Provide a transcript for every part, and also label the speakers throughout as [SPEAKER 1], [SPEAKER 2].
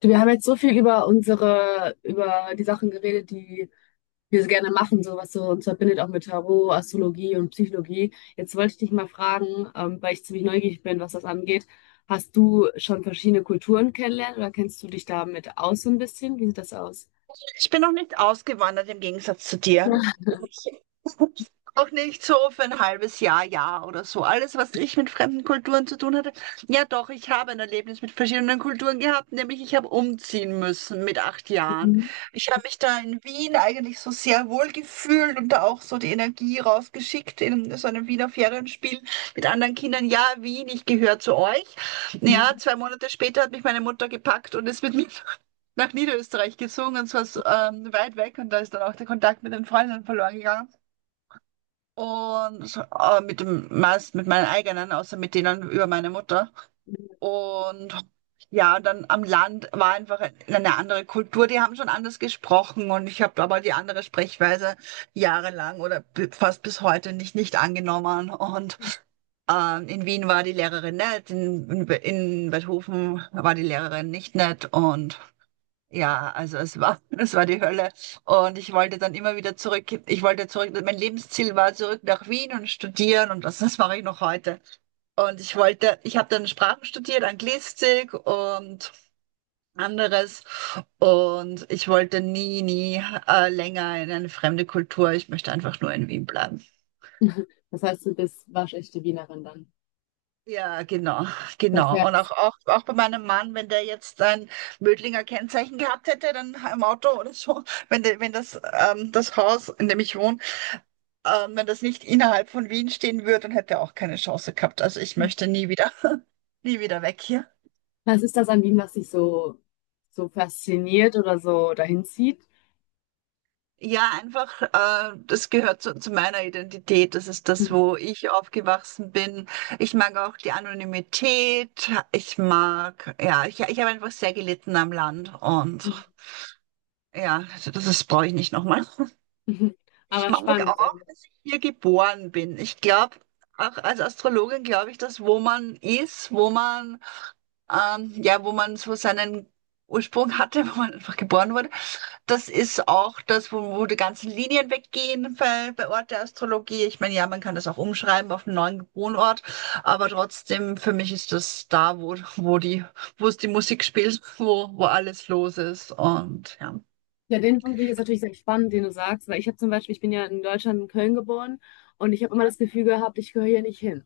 [SPEAKER 1] Du, wir haben jetzt so viel über die Sachen geredet, die wir so gerne machen, so was so uns verbindet, auch mit Tarot, Astrologie und Psychologie. Jetzt wollte ich dich mal fragen, weil ich ziemlich neugierig bin, was das angeht. Hast du schon verschiedene Kulturen kennengelernt oder kennst du dich damit aus so ein bisschen? Wie sieht das aus?
[SPEAKER 2] Ich bin noch nicht ausgewandert im Gegensatz zu dir. Auch nicht so für ein halbes Jahr, ja oder so. Alles, was ich mit fremden Kulturen zu tun hatte. Ja, doch, ich habe ein Erlebnis mit verschiedenen Kulturen gehabt, nämlich ich habe umziehen müssen mit 8 Jahren.
[SPEAKER 1] Mhm.
[SPEAKER 2] Ich habe mich da in Wien eigentlich so sehr wohl gefühlt und da auch so die Energie rausgeschickt in so einem Wiener Ferienspiel mit anderen Kindern. Ja, Wien, ich gehöre zu euch. Ja, 2 Monate später hat mich meine Mutter gepackt und ist mit mir nach Niederösterreich gezogen, und zwar weit weg, und da ist dann auch der Kontakt mit den Freunden verloren gegangen. Und mit dem meist mit meinen eigenen, außer mit denen über meine Mutter. Und ja, und dann am Land war einfach eine andere Kultur. Die haben schon anders gesprochen, und ich habe aber die andere Sprechweise jahrelang oder fast bis heute nicht angenommen. Und in Wien war die Lehrerin nett, in Beethoven war die Lehrerin nicht nett, und ja, also es war, es war die Hölle. Und ich wollte dann immer wieder zurück. Ich wollte zurück. Mein Lebensziel war zurück nach Wien und studieren, und das mache ich noch heute. Und ich wollte, ich habe dann Sprachen studiert, Anglistik und anderes. Und ich wollte nie länger in eine fremde Kultur. Ich möchte einfach nur in Wien bleiben.
[SPEAKER 1] Das heißt, du bist waschechte Wienerin dann.
[SPEAKER 2] Ja, genau,
[SPEAKER 1] Das
[SPEAKER 2] genau. Und auch,
[SPEAKER 1] heißt,
[SPEAKER 2] auch, auch bei meinem Mann, wenn der jetzt ein Mödlinger Kennzeichen gehabt hätte, dann im Auto oder so, wenn, der, wenn das, das Haus, in dem ich wohne, wenn das nicht innerhalb von Wien stehen würde, dann hätte er auch keine Chance gehabt. Also ich möchte nie wieder, nie wieder weg hier.
[SPEAKER 1] was ist das an Wien, was dich so, so fasziniert oder so dahin zieht?
[SPEAKER 2] Ja, einfach, das gehört zu meiner Identität. Das ist das, wo ich aufgewachsen bin. Ich mag auch die Anonymität. Ich mag, ja, ich habe einfach sehr gelitten am Land. Und
[SPEAKER 1] Mhm.
[SPEAKER 2] ja, also das ist, brauche ich nicht nochmal. Ich
[SPEAKER 1] Aber
[SPEAKER 2] mag
[SPEAKER 1] spannend,
[SPEAKER 2] auch,
[SPEAKER 1] also
[SPEAKER 2] dass ich hier geboren bin. Ich glaube, auch als Astrologin glaube ich, dass wo man ist, wo man, ja, wo man so seinen Ursprung hatte, wo man einfach geboren wurde, das ist auch das, wo, wo die ganzen Linien weggehen bei, bei Ort der Astrologie. Ich meine, ja, man kann das auch umschreiben auf einen neuen Wohnort, aber trotzdem, für mich ist das da, wo, wo die, wo es die Musik spielt, wo, wo alles los ist, und ja.
[SPEAKER 1] ja, den Punkt finde ich jetzt natürlich sehr spannend, den du sagst, weil ich habe zum Beispiel, ich bin ja in Deutschland, in Köln geboren und ich habe immer das Gefühl gehabt, ich gehöre hier nicht hin.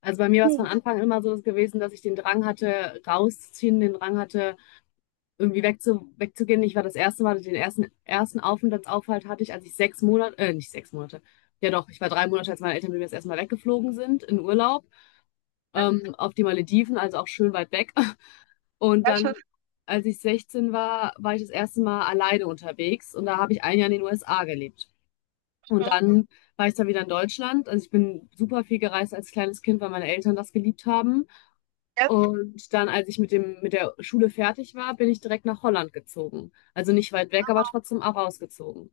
[SPEAKER 1] Also bei mir war es
[SPEAKER 2] Hm.
[SPEAKER 1] von Anfang immer so gewesen, dass ich den Drang hatte, rauszuziehen, den Drang hatte, irgendwie wegzugehen. Ich war das erste Mal, den ersten Aufenthaltsaufhalt hatte ich, als ich 6 Monate, nicht 6 Monate, ja doch, ich war 3 Monate, als meine Eltern mit mir das erste Mal weggeflogen sind, in Urlaub,
[SPEAKER 2] Ja,
[SPEAKER 1] auf die Malediven, also auch schön weit weg. Und
[SPEAKER 2] sehr schön.
[SPEAKER 1] dann, als ich 16 war, war ich das erste Mal alleine unterwegs und da habe ich ein Jahr in den USA gelebt. Und
[SPEAKER 2] Mhm.
[SPEAKER 1] dann war ich da wieder in Deutschland. Also ich bin super viel gereist als kleines Kind, weil meine Eltern das geliebt haben.
[SPEAKER 2] Ja,
[SPEAKER 1] Und dann, als ich mit der Schule fertig war, bin ich direkt nach Holland gezogen. Also nicht weit weg, aber trotzdem auch rausgezogen.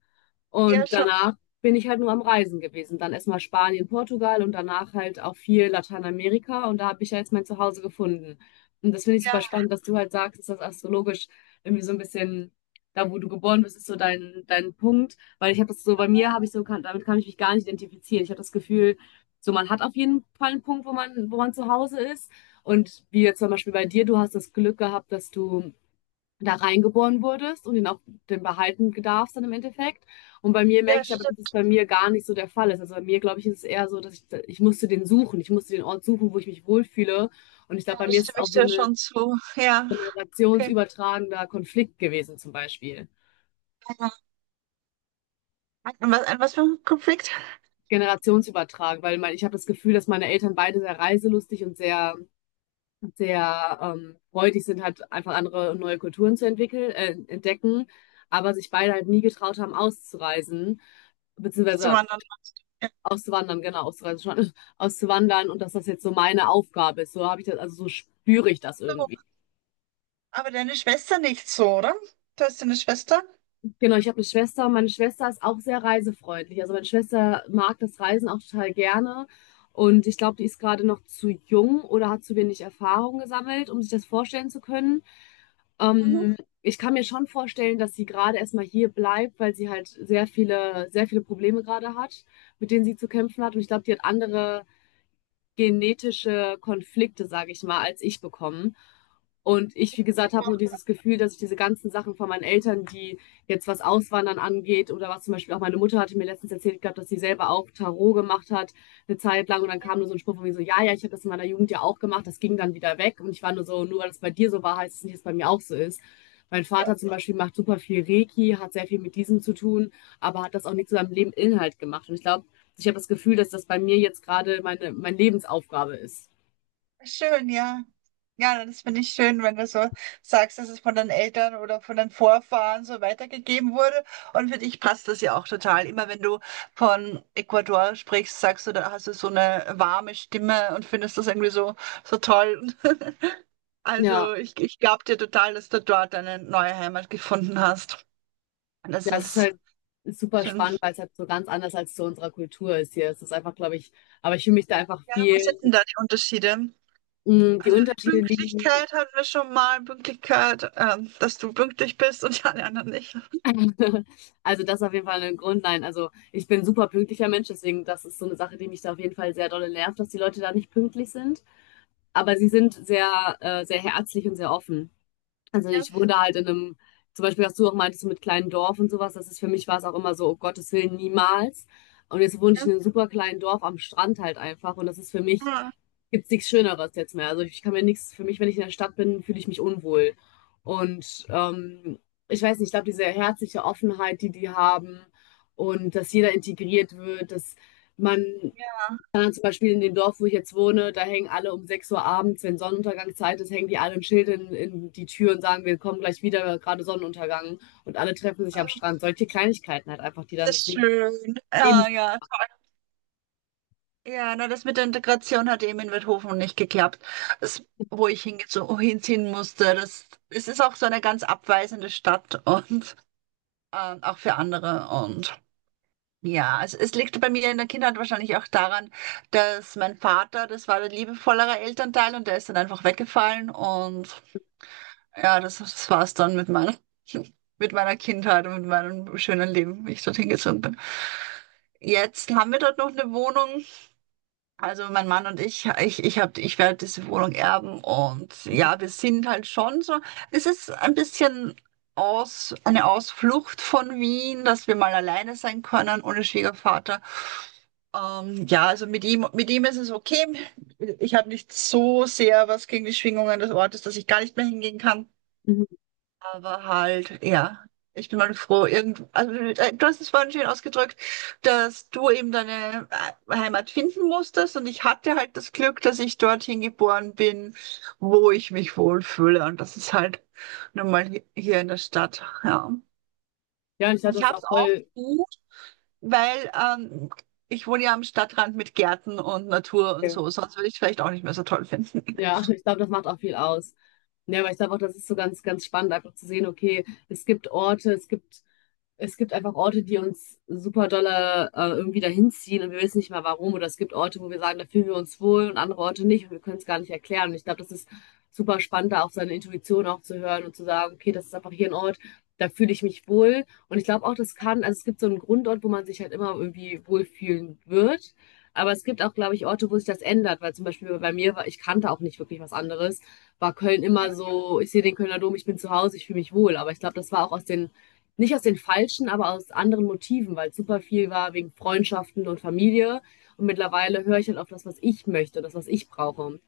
[SPEAKER 2] ja,
[SPEAKER 1] Und
[SPEAKER 2] schon,
[SPEAKER 1] danach bin ich halt nur am Reisen gewesen. Dann erstmal Spanien, Portugal und danach halt auch viel Lateinamerika. Und da habe ich ja jetzt mein Zuhause gefunden. Und das finde ich super
[SPEAKER 2] ja,
[SPEAKER 1] spannend, dass du halt sagst, dass das astrologisch irgendwie so ein bisschen, da wo du geboren bist, ist so dein, dein Punkt. Weil ich habe das so, bei mir habe ich so, kann, damit kann ich mich gar nicht identifizieren. Ich habe das Gefühl, so man hat auf jeden Fall einen Punkt, wo man zu Hause ist. Und wie jetzt zum Beispiel bei dir, du hast das Glück gehabt, dass du da reingeboren wurdest und ihn auch den behalten darfst dann im Endeffekt. Und bei mir merke
[SPEAKER 2] ja,
[SPEAKER 1] ich aber, dass es
[SPEAKER 2] stimmt,
[SPEAKER 1] bei mir gar nicht so der Fall ist. Also bei mir, glaube ich, ist es eher so, dass ich musste den suchen. Ich musste den Ort suchen, wo ich mich wohlfühle. Und ich
[SPEAKER 2] ja,
[SPEAKER 1] glaube, bei mir
[SPEAKER 2] das
[SPEAKER 1] ist es
[SPEAKER 2] stimme
[SPEAKER 1] auch
[SPEAKER 2] ich
[SPEAKER 1] so
[SPEAKER 2] dir
[SPEAKER 1] ein
[SPEAKER 2] schon zu. Ja, okay.
[SPEAKER 1] generationsübertragender Konflikt gewesen, zum Beispiel.
[SPEAKER 2] Ja. An was für ein Konflikt,
[SPEAKER 1] Generationsübertragend, weil mein, ich habe das Gefühl, dass meine Eltern beide sehr reiselustig und sehr freudig sind, halt einfach andere und neue Kulturen zu entwickeln, entdecken, aber sich beide halt nie getraut haben, auszureisen,
[SPEAKER 2] zu
[SPEAKER 1] beziehungsweise
[SPEAKER 2] wandern? Ja.
[SPEAKER 1] auszuwandern, genau, auszureisen schon, auszuwandern und dass das jetzt so meine Aufgabe ist. So habe ich das, also so spüre ich das
[SPEAKER 2] So,
[SPEAKER 1] irgendwie.
[SPEAKER 2] aber deine Schwester nicht so, oder? Du hast eine Schwester?
[SPEAKER 1] Genau, ich habe eine Schwester und meine Schwester ist auch sehr reisefreundlich. Also meine Schwester mag das Reisen auch total gerne. Und ich glaube, die ist gerade noch zu jung oder hat zu wenig Erfahrung gesammelt, um sich das vorstellen zu können.
[SPEAKER 2] Mhm.
[SPEAKER 1] Ähm, Ich kann mir schon vorstellen, dass sie gerade erstmal hier bleibt, weil sie halt sehr viele Probleme gerade hat, mit denen sie zu kämpfen hat. Und ich glaube, die hat andere genetische Konflikte, sage ich mal, als ich bekommen. Und ich, wie gesagt, habe so dieses Gefühl, dass ich diese ganzen Sachen von meinen Eltern, die jetzt was Auswandern angeht oder was zum Beispiel auch meine Mutter hatte mir letztens erzählt gehabt, dass sie selber auch Tarot gemacht hat eine Zeit lang und dann kam nur so ein Spruch von mir so, ich habe das in meiner Jugend ja auch gemacht, das ging dann wieder weg und ich war nur so, nur weil es bei dir so war, heißt es nicht, dass es bei mir auch so ist. Mein
[SPEAKER 2] Ja.
[SPEAKER 1] Vater zum Beispiel macht super viel Reiki, hat sehr viel mit diesem zu tun, aber hat das auch nicht zu seinem Leben Inhalt gemacht. Und ich glaube, ich habe das Gefühl, dass das bei mir jetzt gerade meine Lebensaufgabe ist.
[SPEAKER 2] Schön, ja. Ja, das finde ich schön, wenn du so sagst, dass es von den Eltern oder von den Vorfahren so weitergegeben wurde. Und für dich passt das ja auch total. Immer wenn du von Ecuador sprichst, sagst du, da hast du so eine warme Stimme und findest das irgendwie so, so toll.
[SPEAKER 1] Ja,
[SPEAKER 2] Also ich glaube dir total, dass du dort eine neue Heimat gefunden hast. Und das
[SPEAKER 1] ja, Es ist
[SPEAKER 2] ist
[SPEAKER 1] halt super
[SPEAKER 2] schön.
[SPEAKER 1] spannend, weil es halt so ganz anders als zu unserer Kultur ist hier. Es ist einfach, glaube ich, aber ich fühle mich da einfach
[SPEAKER 2] Ja, was sind
[SPEAKER 1] viel,
[SPEAKER 2] denn da die Unterschiede?
[SPEAKER 1] mh, die
[SPEAKER 2] Also
[SPEAKER 1] Unterschiede liegen.
[SPEAKER 2] Pünktlichkeit hatten wir schon mal, Pünktlichkeit, dass du pünktlich bist und ja, die alle anderen nicht.
[SPEAKER 1] Also das ist auf jeden Fall ein Grund. Nein, also ich bin ein super pünktlicher Mensch, deswegen das ist so eine Sache, die mich da auf jeden Fall sehr dolle nervt, dass die Leute da nicht pünktlich sind. Aber sie sind sehr, sehr herzlich und sehr offen. Also ich wohne halt in einem, zum Beispiel, was du auch meintest so mit kleinen Dorf und sowas, das ist für mich war es auch immer so, oh Gottes Willen, niemals. Und jetzt wohne ich
[SPEAKER 2] Mhm.
[SPEAKER 1] in einem super kleinen Dorf am Strand halt einfach und das ist für mich, gibt's nichts Schöneres jetzt mehr. Also ich kann mir nichts, für mich, wenn ich in der Stadt bin, fühle ich mich unwohl. Und ich weiß nicht, ich glaube, diese herzliche Offenheit, die die haben und dass jeder integriert wird, dass man
[SPEAKER 2] Ja,
[SPEAKER 1] dann zum Beispiel in dem Dorf, wo ich jetzt wohne, da hängen alle um 6 Uhr abends, wenn Sonnenuntergangszeit ist, hängen die alle ein Schild in die Tür und sagen, wir kommen gleich wieder, gerade Sonnenuntergang. Und alle treffen sich am
[SPEAKER 2] ähm,
[SPEAKER 1] Strand. Solche Kleinigkeiten halt einfach, die dann
[SPEAKER 2] das
[SPEAKER 1] das
[SPEAKER 2] ist
[SPEAKER 1] Leben.
[SPEAKER 2] schön.
[SPEAKER 1] Leben-
[SPEAKER 2] Ja, ja. Ja, na, das mit der Integration hat eben in Wildhofen nicht geklappt. Das, wo ich hinziehen musste, das, es ist auch so eine ganz abweisende Stadt, und auch für andere. Und ja, es liegt bei mir in der Kindheit wahrscheinlich auch daran, dass mein Vater, das war der liebevollere Elternteil, und der ist dann einfach weggefallen. Und ja, das war es dann mit meiner, mit meiner Kindheit und mit meinem schönen Leben, wie ich dorthin gezogen bin. Jetzt haben wir dort noch eine Wohnung. Also mein Mann und ich, ich hab, ich werde diese Wohnung erben, und ja, wir sind halt schon so. Es ist ein bisschen aus, eine Ausflucht von Wien, dass wir mal alleine sein können ohne Schwiegervater. Ja, also mit ihm ist es okay. Ich habe nicht so sehr was gegen die Schwingungen des Ortes, dass ich gar nicht mehr hingehen kann.
[SPEAKER 1] mhm.
[SPEAKER 2] Aber halt, ja, ich bin mal froh, irgend, also, du hast es vorhin schön ausgedrückt, dass du eben deine Heimat finden musstest, und ich hatte halt das Glück, dass ich dorthin geboren bin, wo ich mich wohlfühle, und das ist halt nun mal hier in der Stadt, ja.
[SPEAKER 1] Ja, und ich dachte,
[SPEAKER 2] Ich
[SPEAKER 1] das ist
[SPEAKER 2] habe es
[SPEAKER 1] auch
[SPEAKER 2] auch
[SPEAKER 1] voll.
[SPEAKER 2] gut, weil ich wohne ja am Stadtrand mit Gärten und Natur und so, sonst würde ich es vielleicht auch nicht mehr so toll finden.
[SPEAKER 1] Ja, ich glaube, das macht auch viel aus. Ja, aber ich glaube auch, das ist so ganz spannend, einfach zu sehen, okay, es gibt einfach Orte, die uns super dolle irgendwie dahin ziehen und wir wissen nicht mal warum. Oder es gibt Orte, wo wir sagen, da fühlen wir uns wohl und andere Orte nicht und wir können es gar nicht erklären. Und ich glaube, das ist super spannend, da auf seine Intuition auch zu hören und zu sagen, okay, das ist einfach hier ein Ort, da fühle ich mich wohl. Und ich glaube auch, das kann, also es gibt so einen Grundort, wo man sich halt immer irgendwie wohlfühlen wird. Aber es gibt auch, glaube ich, Orte, wo sich das ändert, weil zum Beispiel bei mir war, ich kannte auch nicht wirklich was anderes, war Köln immer so, ich sehe den Kölner Dom, ich bin zu Hause, ich fühle mich wohl. Aber ich glaube, das war auch aus den, nicht aus den falschen, aber aus anderen Motiven, weil super viel war wegen Freundschaften und Familie. Und mittlerweile höre ich halt auf das, was ich möchte, das, was ich brauche.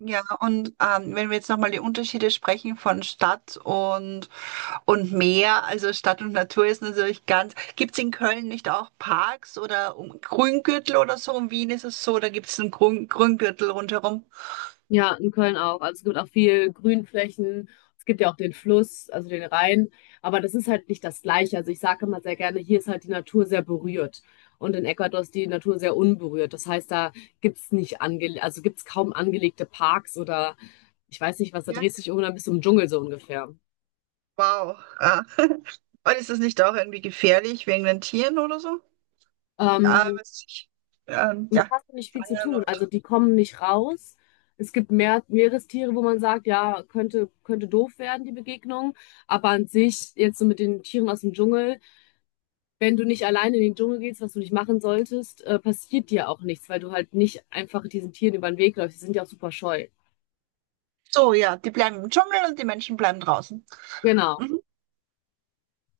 [SPEAKER 2] Ja, und wenn wir jetzt nochmal die Unterschiede sprechen von Stadt und Meer, also Stadt und Natur ist natürlich ganz, gibt's in Köln nicht auch Parks oder um, Grüngürtel oder so? In Wien ist es so, da gibt's einen Grün, Grüngürtel rundherum.
[SPEAKER 1] Ja, in Köln auch. Also es gibt auch viel Grünflächen. Es gibt ja auch den Fluss, also den Rhein. Aber das ist halt nicht das Gleiche. Also ich sage immer sehr gerne, hier ist halt die Natur sehr berührt. Und in Ecuador ist die Natur sehr unberührt. Das heißt, da gibt's nicht ange, also gibt's kaum angelegte Parks oder ich weiß nicht was, da
[SPEAKER 2] Ja,
[SPEAKER 1] drehst du dich irgendwann bis zum Dschungel so ungefähr.
[SPEAKER 2] wow. Ah. Und ist das nicht auch irgendwie gefährlich wegen den Tieren oder so? Ah, was
[SPEAKER 1] Ähm,
[SPEAKER 2] weiß ich,
[SPEAKER 1] mit
[SPEAKER 2] ja,
[SPEAKER 1] hast du nicht viel zu
[SPEAKER 2] Schlangen
[SPEAKER 1] tun.
[SPEAKER 2] oder-
[SPEAKER 1] Also die kommen nicht raus. Es gibt mehr Meerestiere, wo man sagt, ja, könnte doof werden, die Begegnung. Aber an sich, jetzt so mit den Tieren aus dem Dschungel, wenn du nicht alleine in den Dschungel gehst, was du nicht machen solltest, passiert dir auch nichts, weil du halt nicht einfach diesen Tieren über den Weg läufst. Die sind ja auch super scheu.
[SPEAKER 2] so, ja, die bleiben im Dschungel und die Menschen bleiben draußen.
[SPEAKER 1] Genau.
[SPEAKER 2] Mhm.